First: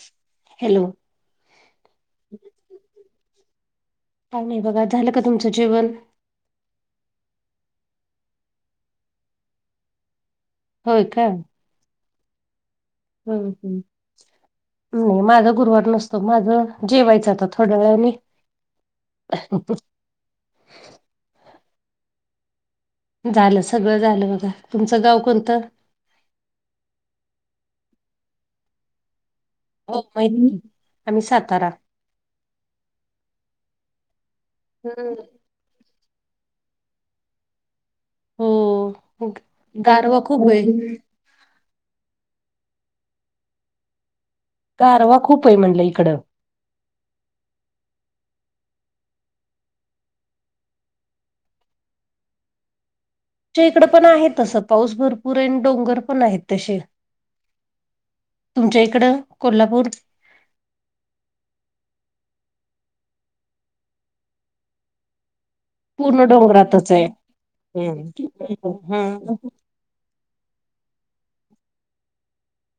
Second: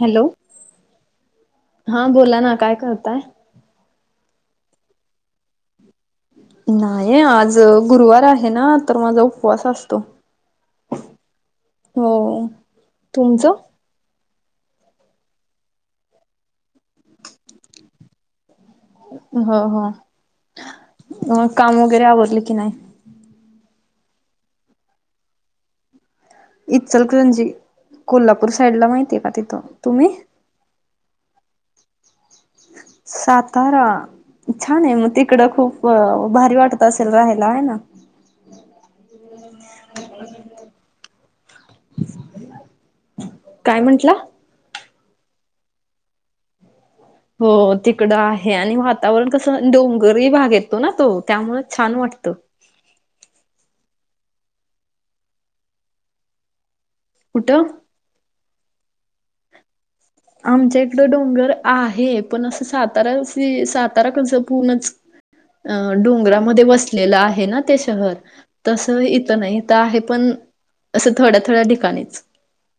Hello hello हा बोला ना, काय करताय? का नाही बघा, झालं का तुमचं जेवन? नाही आज गुरुवार आहे ना तर माझा उपवास असतो. होय काय? हो. हम्म तुमचं? हम्म नाही माझा गुरुवार नसतो माझं जेवायचं आता थोड्या वेळानी. हो हो, मग काम वगैरे आवरली की नाही? झालं सगळं झालं बघा, तुमचं गाव कोणतं? इचलकरंजी कोल्हापूर साईड ला माहिती का तिथं. हो तुम्ही? महित [unintelligible] आम्ही सातारा. सातारा छान आहे मग हम्म. तिकडं खूप भारी वाटत असेल राहायला आहे ना? हो गारवा खूप आहे काय म्हंटला गारवा खूप आहे म्हटलं इकडं हो तिकडं आहे आणि वातावरण कसं डोंगरी भाग येतो ना तो त्यामुळे छान वाटतं इकडं पण आहे तसं पाऊस भरपूर आहे आणि डोंगर पण आहेत तसे कुठं तुमच्या इकडं कोल्हापूर आमच्या इकडं डोंगर आहे पण असं सातारा सातारा कसं पूर्णच अ पूर्ण डोंगरामध्ये डोंगरातच वसलेलं आहे ना ते हम्म शहर तसं हम्म. इथं नाही आहे पण असं थोड्या थोड्या ठिकाणीच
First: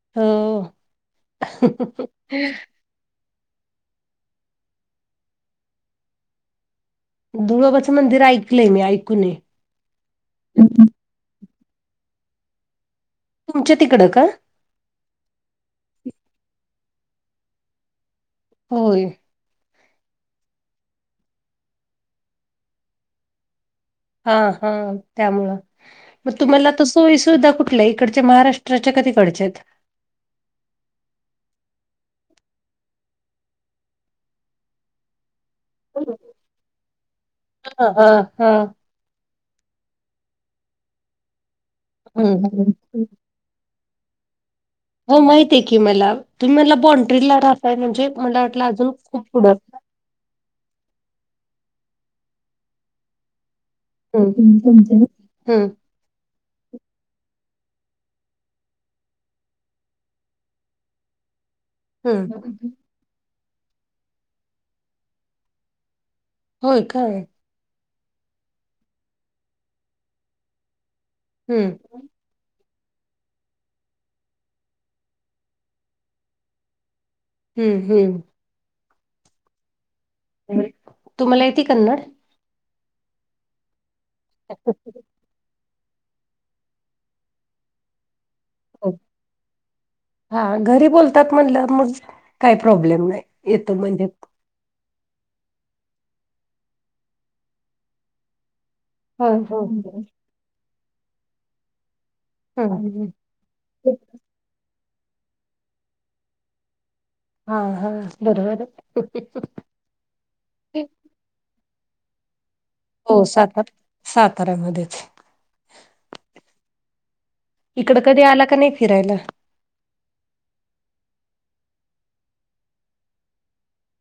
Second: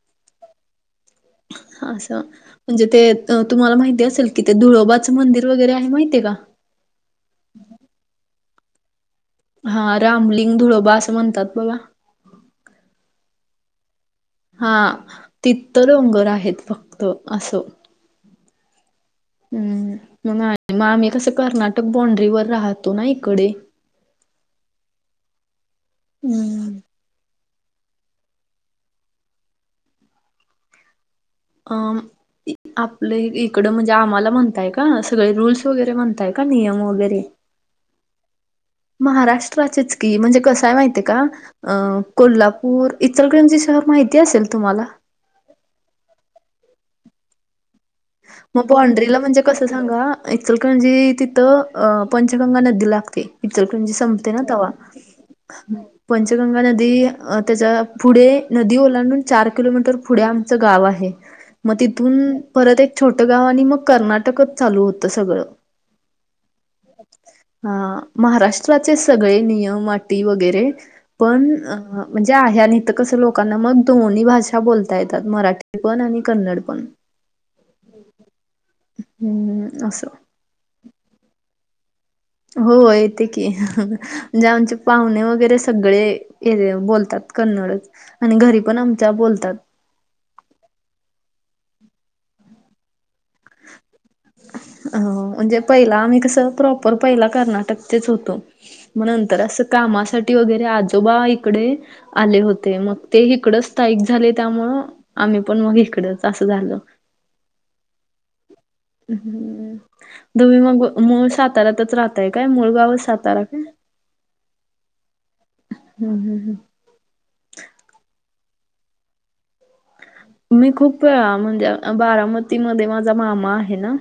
हो असं म्हणजे ते तुम्हाला माहिती असेल कि ते धुळोबाचं मंदिर वगैरे आहे माहिती आहे का धुळोबाचं मंदिर ऐकलंय मी ऐकूने हा रामलिंग धुळोबा असं म्हणतात बघा तुमच्या तिकडं का हा तिथं डोंगर आहेत फक्त असं होय हम् मग मग आम्ही कसं कर्नाटक बॉंड्रीवर राहतो ना इकडे हा हा त्यामुळं मग तुम्हाला हम्म तिथं सोईसुविधा कुठल्या आहे इकडच्या महाराष्ट्राच्या का तिकडच्या आहेत अ आपलं इकडं म्हणजे आम्हाला म्हणताय का सगळे रूल्स वगैरे म्हणताय का नियम वगैरे हा हा हा. महाराष्ट्राचीचकी म्हणजे कसंय माहितीये का कोल्हापूर इचलकरंजी शहर माहिती असेल तुम्हाला हो माहितीये की मला तुम्ही म्हणला बॉंड्रीला रहाताय म्हणजे मला वाटलं मग अजून बॉंड्रीला खूप म्हणजे पुढं कसं सांगा इचलकरंजी तिथं अ पंचगंगा नदी लागते इचलकरंजी हम्म संपते ना तवा हम्म पंचगंगा नदी त्याच्या पुढे नदी ओलांडून चार किलोमीटर पुढे आम चं गाव आहे मग तिथून हम्म. परत एक छोटं गाव आणि मग कर्नाटकच चालू होतं सगळं होय काय? ह महाराष्ट्राचेच सगळे नियम अटी वगैरे पण हम्म म्हणजे आहे आणि इथं कसं लोकांना मग दोन्ही भाषा बोलता येतात मराठी पण आणि कन्नड पण हम्म हम्म हम्म असं तुम्हाला येती कन्नड हो येते की म्हणजे आमचे पाहुणे वगैरे सगळे हे बोलतात कन्नडच आणि घरी पण आमच्या बोलतात हा घरी बोलतात म्हणल्यावर मग काय प्रॉब्लेम नाही येतो अ म्हणजे पहिला आम्ही कसं प्रॉपर पहिला कर्नाटकचेच होतो मग हो नंतर हो असं हो. कामासाठी वगैरे आजोबा इकडे आले होते मग हम्म ते इकडंच स्थायिक झाले त्यामुळं आम्ही पण मग इकडच असं झालं हा हा बरोबर आहे हम्म तुम्ही मग मूळ साताऱ्यातच राहताय काय मूळ गाव हो सातार साताऱ्यामध्येच. हम् हम् हम्. इकडं कधी आला का नाय फिरायला? मी खूप वेळा म्हणजे बारामतीमध्ये माझा मामा आहे ना.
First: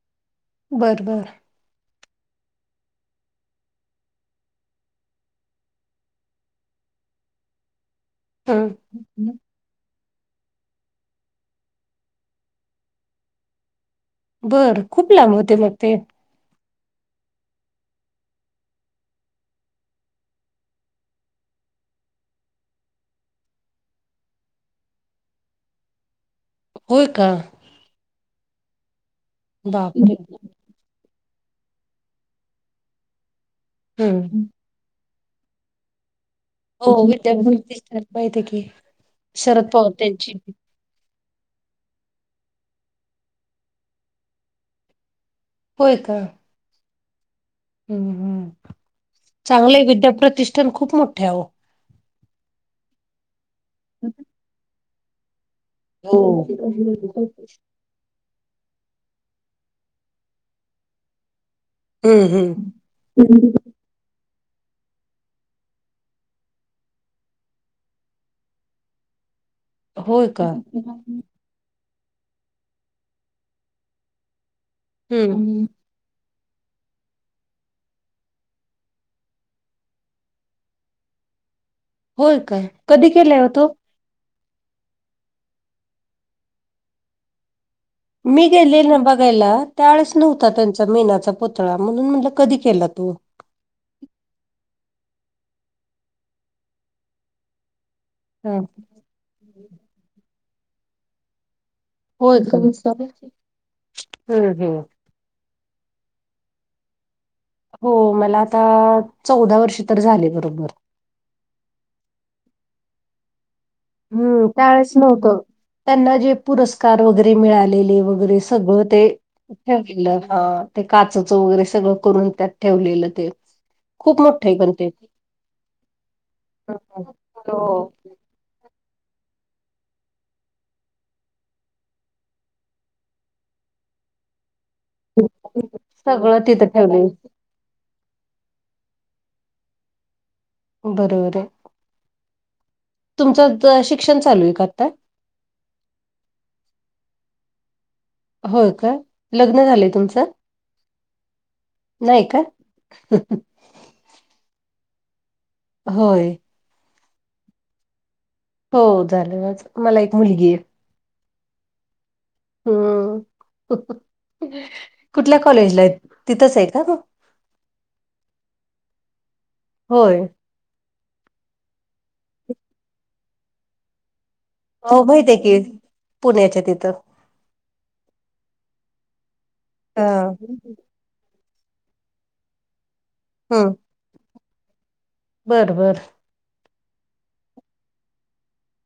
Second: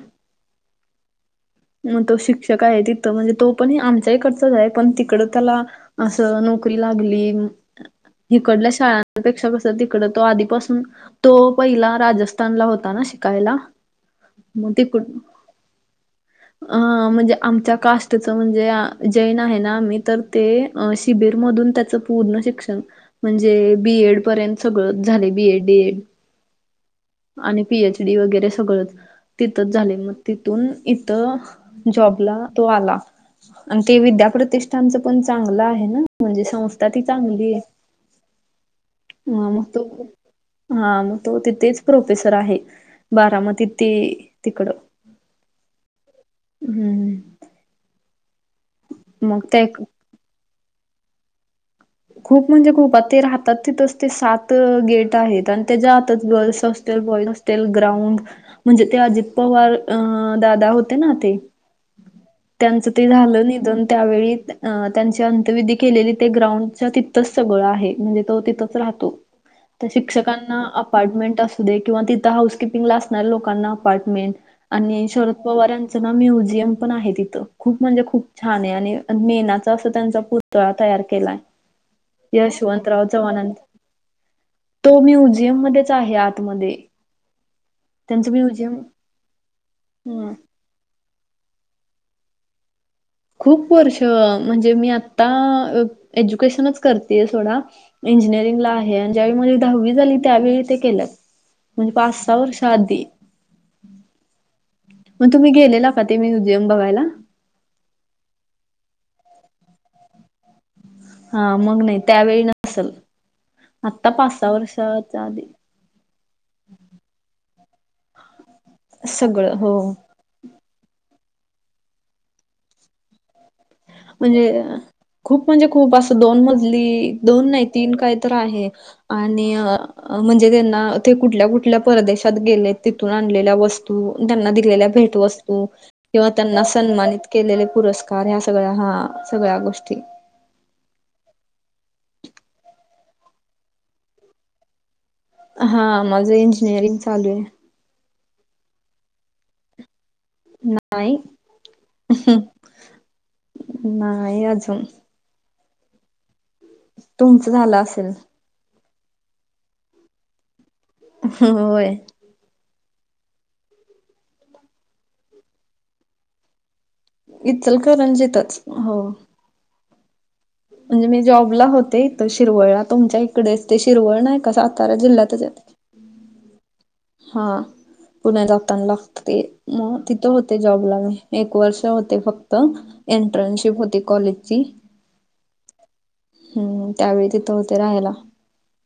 बर बर. म तो शिक्षक आहे तिथं म्हणजे तो पण आमच्या हीकडचाच हाय पण तिकड त्याला असं नोकरी लागली हिकडल्या शाळा हम्म. पेक्षा कसं तिकडं तो आधीपासून तो पहिला राजस्थानला होता ना शिकायला. बर खूप लांब होते मग ते. आ म्हणजे आमच्या कास्टचं म्हणजे आ जैन आहे ना आम्ही तर ते अ शिबिर मधून त्याचं पूर्ण शिक्षण म्हणजे बीएड पर्यंत सगळंच झालय. B.Ed D.Ed. होय का. पीएचडी वगैरे सगळं, तिथच झालय मग बापरे तिथून इथं जॉबला तो आला आणि ते हम्म. विद्याप्रतिष् त्यांचं पण चांगलं आहे ना म्हणजे सं हो [unintelligible] माहितीये की ह मग शरद तो पवार त्यांची हा मग तो तिथेच प्रोफेसर आहे बारामती ते तिकडं होय का. हम्म हम्म. हम्म हम्. मग त्या चांगलय विद्याप्रतिष्ठान खूप मोठय आवो. खूप म्हणजे खूप आता ते राहतात तिथंच ते सात गेट आहेत. आणि ते जातात गर्ल्स हॉस्टेल, बॉईज हो हॉस्टेल ग्राउंड म्हणजे ते अजित पवार अं दादा होते ना ते. हम्म त्यांचं ते झालं हम्म. निधन त्यावेळी अं त्यांची अंतविधी केलेली ते ग्राउंड त तिथच सगळं आहे म्हणजे तो तिथच राहतो, होय का शिक्षकांना अपार्टमेंट अस ते किंवा तिथं हाउस किपींगला असणाऱ्या लोकांना अपार्टमेंट, आणि शरद हम्म पवार यां चं ना म्युझिअम पण आहे तिथं खूप म्हणजे खूप छानय आणि मेनाच अस त्यांचं असं पुर् पुतळा तयार केलाय होय का यशवंतराव कधी केलाय ओ चव्हाणांनी. तो? तो म्युझियम मध्येच आहे आतमध्ये. त्यांचं मी म्युझियम गेलेले ना बघायला त्यावेळेस ह नव्हता त्यांचा. त मेनाचा पुतळा म्हणून म्हणलं कधी केला तूम्ही? खूप वर्ष म्हणजे मी आता अं एज्युकेशनच करतेय सोडा. ह इंजिनिअरिंग ला आहे आणि ज्यावेळी माझी दहावी झाली त्यावेळी ते केलं. म्हण पाच सहा होय का वर्ष आधी. हम्म हम्म. मग तुम्ही गेलेला का ते म्युझियम बघायला. हो मला आता चौदा वर्ष तर झाले बरोबर. हा मग नाही त्यावेळी नसल आता पाच हम्म सहा त्यावेळेस वर्षाच्या नव्हतं आधी त्यांना जे पुरस्कार वगैरे मिळालेले वगैरे स सगळं ते [unintelligible] सगळं हो हा. ते काचचं वगैरे सगळं करून त्यात ठेवलेलं ते, खूप मोठंय म्हणजे पण ते. खूप म्हणजे खूप असं दोन मजली दोन हो नाही तीन काही तर आहे आणि अं म्हणजे त्यांना ते कुठल्या कुठल्या परदेशात गेले तिथून आणलेल्या वस्तू त्यांना दिलेल्या भेट वस्तू किंवा सगळं त्यांना तिथं ठेवलंय सन्मानित केलेले पुरस्कार हे असे सगळ्या हा सगळ्या गोष्टी बरोबरय तुमचं त शिक्षण चालू आहे का आत्ता? हा माझं इंजिनिअरिंग चालू आहे. हो काय? लग्न झालंय तुमचं? न्हाई, नाही अह्ह का? नाही अजून. होय. तुमचं झालं असंल? हो झालंय माझं. मला एक मुलगीए. हह व्हय. हम्, अंह्हह्ह हअ कुठल्या कॉलेजलायत? तिथंच आहे का तू? इच्चलकरंजितच. हो. होय. म्हणजे मी जॉबला होते त शिरवळला. तुमच्या इकडेच ते शिरवळ नाही का सातारा हो माहित आहे जिल्ह्यातचएत? की. पुण्याच्या तिथं. हा पुण्या जात्तान्ना त्ते, म तिथं हां. होते जॉबला मी. एक वर्ष होते फक्त एंटर्नशिप होती कॉलेजची. बर बर. हम्म, त्यावेळी तितं होते राहायला.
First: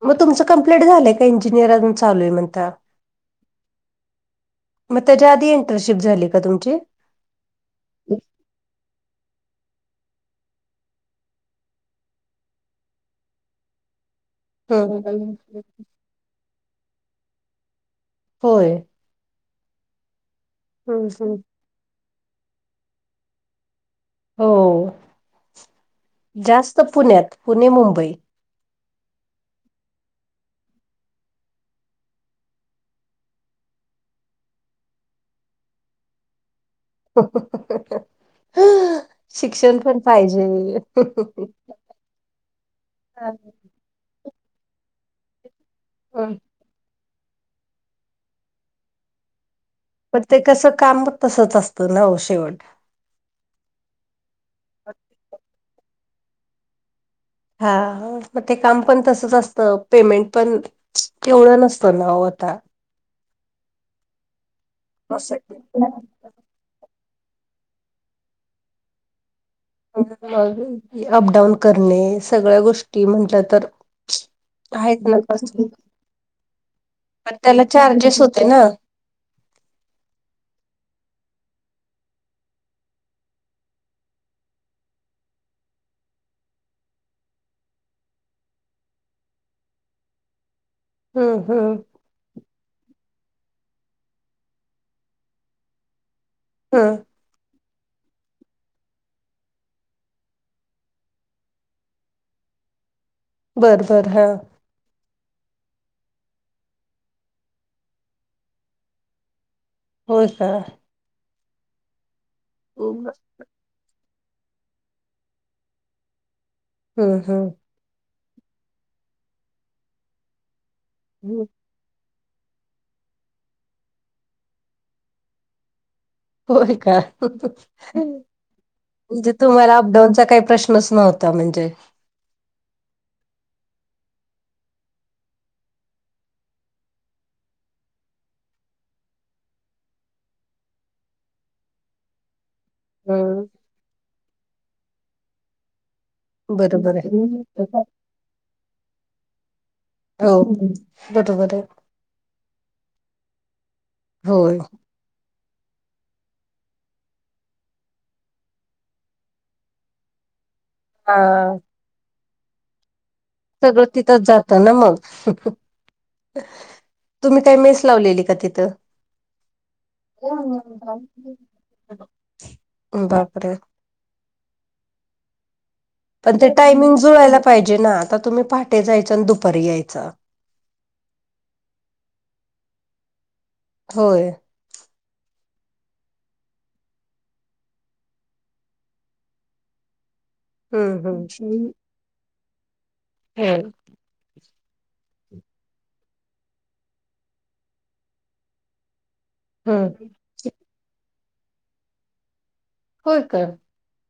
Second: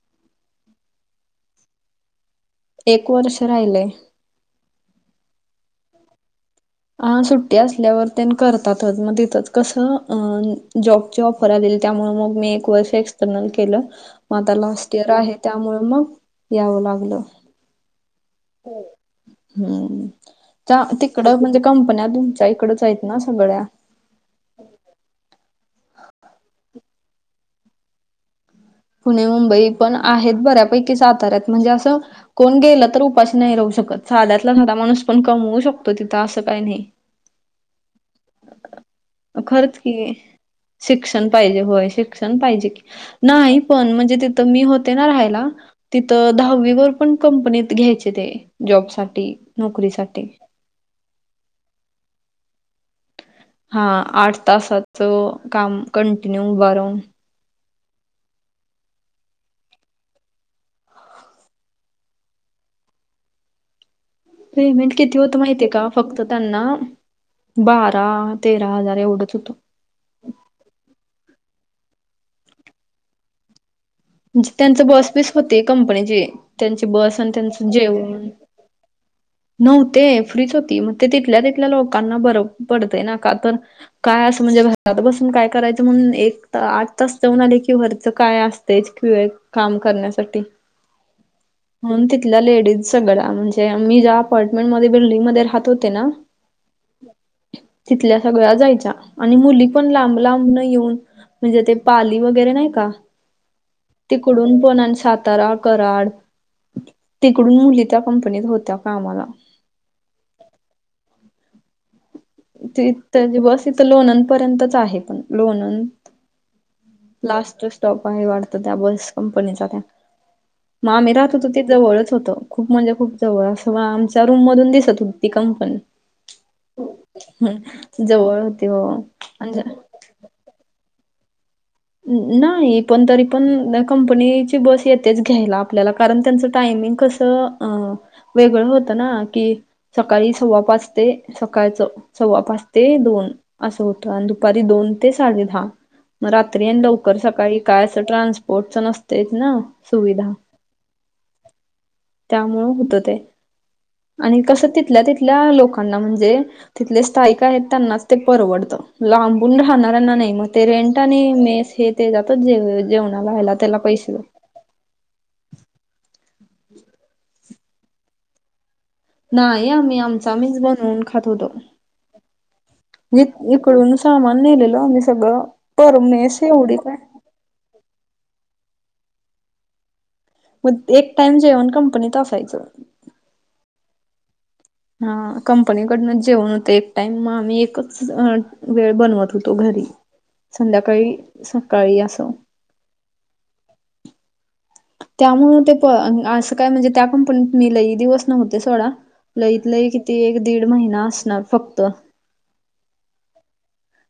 मग तुमच कंप्लीट झालंय काय इंजिनिअर अजून चालूय म्हण एक वर्ष राहिलंय. मग त्याच्या आधी इंटरशिप झाली का तुमची? अ सुट्टी असल्यावर त्यां करतातच मग तिथंच कसं अं जॉब जॉब [unintelligible] त्यामुळं मी एक वर्ष एक्सस्टर्नल केलं. म आता लास्ट इयर आहे हं. त्यामुळे मंग यावं लागलं. होय. हं, हम्म, चा हं हं. तिकडं म्हंजे कंपन्या तुमच्या इकडंच ऐत ना सगळ्या? होओ, जास्त पुण्यात, पुणे मुंबई पुणे मुंबई पण आहेत बऱ्यापैकी साताऱ्यात म्हणजे असं कोण गेलं तर उपाशी नाही राहू शकत. साध्यातला साधा माणूस पण कमवू शकतो तिथं. असं काही नाही. हहहहह हअ खरच की, शिक्षण पाहिजे होय शिक्षण पाहिजे की, हा. नाही पण म्हणजे तितं मी होते ना राहायला हं, तितं दहावी वर खूप पण कंपनीत घ्यायचे ते, जॉबसाठी. नोकरीसा पण पण ते कसं काम पण तसच असतं ना ओ शेवट हा आठ तासाचं काम कंटीन्यू उभा ऱ्हाउन हा, मग ते काम पण तसच असतं पेमेंट पण तेवढं नसतं ना ओ आता पेमेंट किती होत असं माहितीये का? फक्त त्यांना, बारा, तेरा हजार एवढंच होतं. मग अपडाऊन करणे सगळ्या गोष्टी म्हटलं तर णजे त्यांचं आहेत ना बॉसपीस कष्ट, होते कंपनीजे, त्यांचे बॉस आन् पण त्याला त्यांचं चार्जेस जेवण होते ना. नव्हते, फ्रीज होती. मग ते तिथल्या तिथल्या लोकांना बरं पडते ना? का तर काय असं म्हणजे घरात बसून काय करायचं म्हणून एक त आठ तास जाऊन आले की वरचं काय अस तेच [unintelligible] काम करण्यासाठी हू हू म्हणून तिथल्या लेडीज सगळ्या म्हणजे मी ज्या अपार्टमेंट मध्ये बिल्डिंग मध्ये राहत होते ना हा तिथल्या सगळ्या जायच्या आणि मुली पण लांब लांबन येऊन म्हणजे ते पाली वगैरे नाही का बरं बरं हा, तिकडून पुणा सातारा कराड तिकडून मुली त्या कंपनीत होत्या कामाला होय का ते त्यांची बस इथं लोणंद पर्यंतच आहे पण लोणंद हं लास्ट स्टॉप आहे वाटत त्या बस कंपनीचा त्या म आम्ही राहत हं. होतो तिथ जवळच होत खूप म्हणजे खूप जवळ असं आमच्या रूम मधून दिसत होती कंपनी होय का जवळ होती म्हणजे हो. तुम्हाला दोन चा काय प्रश्नच नव्हता म्हणजे नाही पण तरी पण कंपनीची बस येतेच घ्यायला आपल्याला कारण त्यांच टायमिंग कस अ वेगळं होतं ना कि सकाळी सव्वा पाच ते सकाळचं सव्वा पाच ते दोन हम्म असं होतं आणि दुपारी दोन ते साडे दहा म रात्री आणि बरोबर आहे. लवकर सकाळी काय अस ट्रान्सपोर्ट च नसतेच ना सुविधा हो बरोबर आहे त्यामुळं होत ते आणि होय. कसं तिथल्या तिथल्या लोकांना म्हणजे तिथले स्थायिक आहेत त्यांनाच ते परवडतं लांबून राहणाऱ्यांना नाही म ते रेंट हा आणि मेस हे ते जातच जे जेवणाला ह्याला त्याला पैसे ताना म तुम्ही काय मेस लावलेली का तिथं नाही आम्ही आमच आम्हीच बनवून खात होतो बापरे! इकडूनच सामान नेलेलो आम्ही सगळं पर पण मेस ते एवढी काय टायमिंग जुळायला पाहिजे ना आता तुम्ही पहाटे जायच्या आणि दुपारी यायचा मग एक टाइम जेवण कंपनीत असायचं होय हा कंपनी कडनच जेवण होत एक टाइम म आम्ही एकच वेळ बनवत होतो घरी [inaudible] संध्याकाळी हम्म. सकाळी असं [inaudible] त्यामुळं ते प असं काय म्हणजे त्या कंपनीत मी लई दिवस नव्हते सोडा लईत लई हम्म किती एक दीड महिना असणार फक्त होय का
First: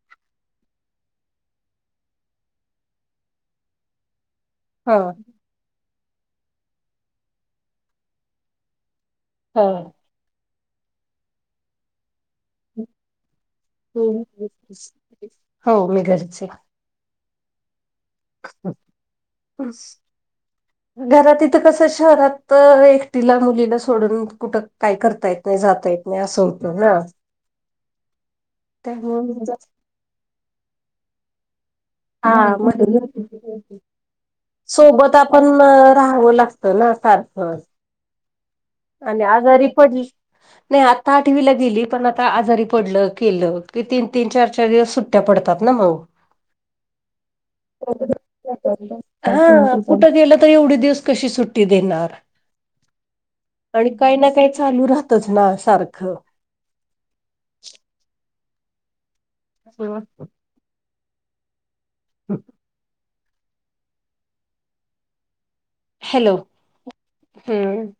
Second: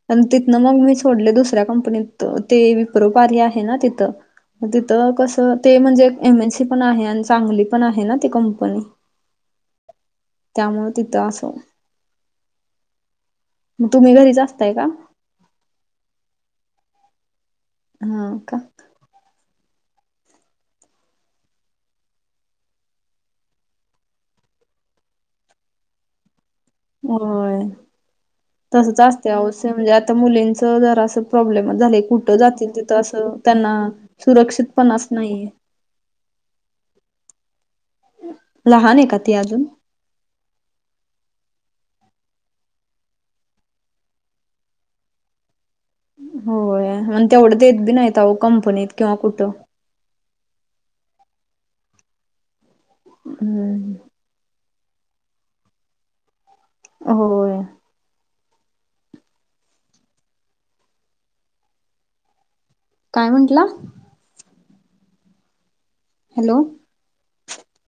पण तिथनं मग मी सोडले दुसऱ्या कंपनीत ते विप्रो कार्या आहे ना तिथं म हा तिथं कसं ते म्हणजे एमएसी पण आहे आणि चांगली पण आहे ना ती कंपनी हा त्यामुळं तिथं असो म तुम्ही घरीच का? हो मी घरीचये हा का बस घरात इथं कसं शहरात एकटीला मुलीला सोडून कुठं काय करता येत नाही जाता येत नाही असं होत ना होय त्यांच असतय आ हो. त्यामुळे [unintelligible] इथं मुलींच जरा असं प्रॉब्लेम झालेत. हा म्हणजे सुरक्षितपणाच सोबत आपण नाहीये राहावं लाग त ना सारखं. लहान आहे का आणि ती अजून? आजारी पडली नाही आता आठवीला गेली पण आता आजारी पडलं केलं की तीन, तीन चार, चार दिवस सुट ट्या पडतात ना मग होय मग तेवढं देत बी नाहीत आहो कंपनीत किंवा कुठं. हा कुठं गेलं तर एवढे दिवस कशी सुट्टी देणार? आणि हम्म काही ना काही चालू राहतच ना सारखं. होय. [unintelligible] [inaudible] काय म्हंटला? हॅलो! हम्म.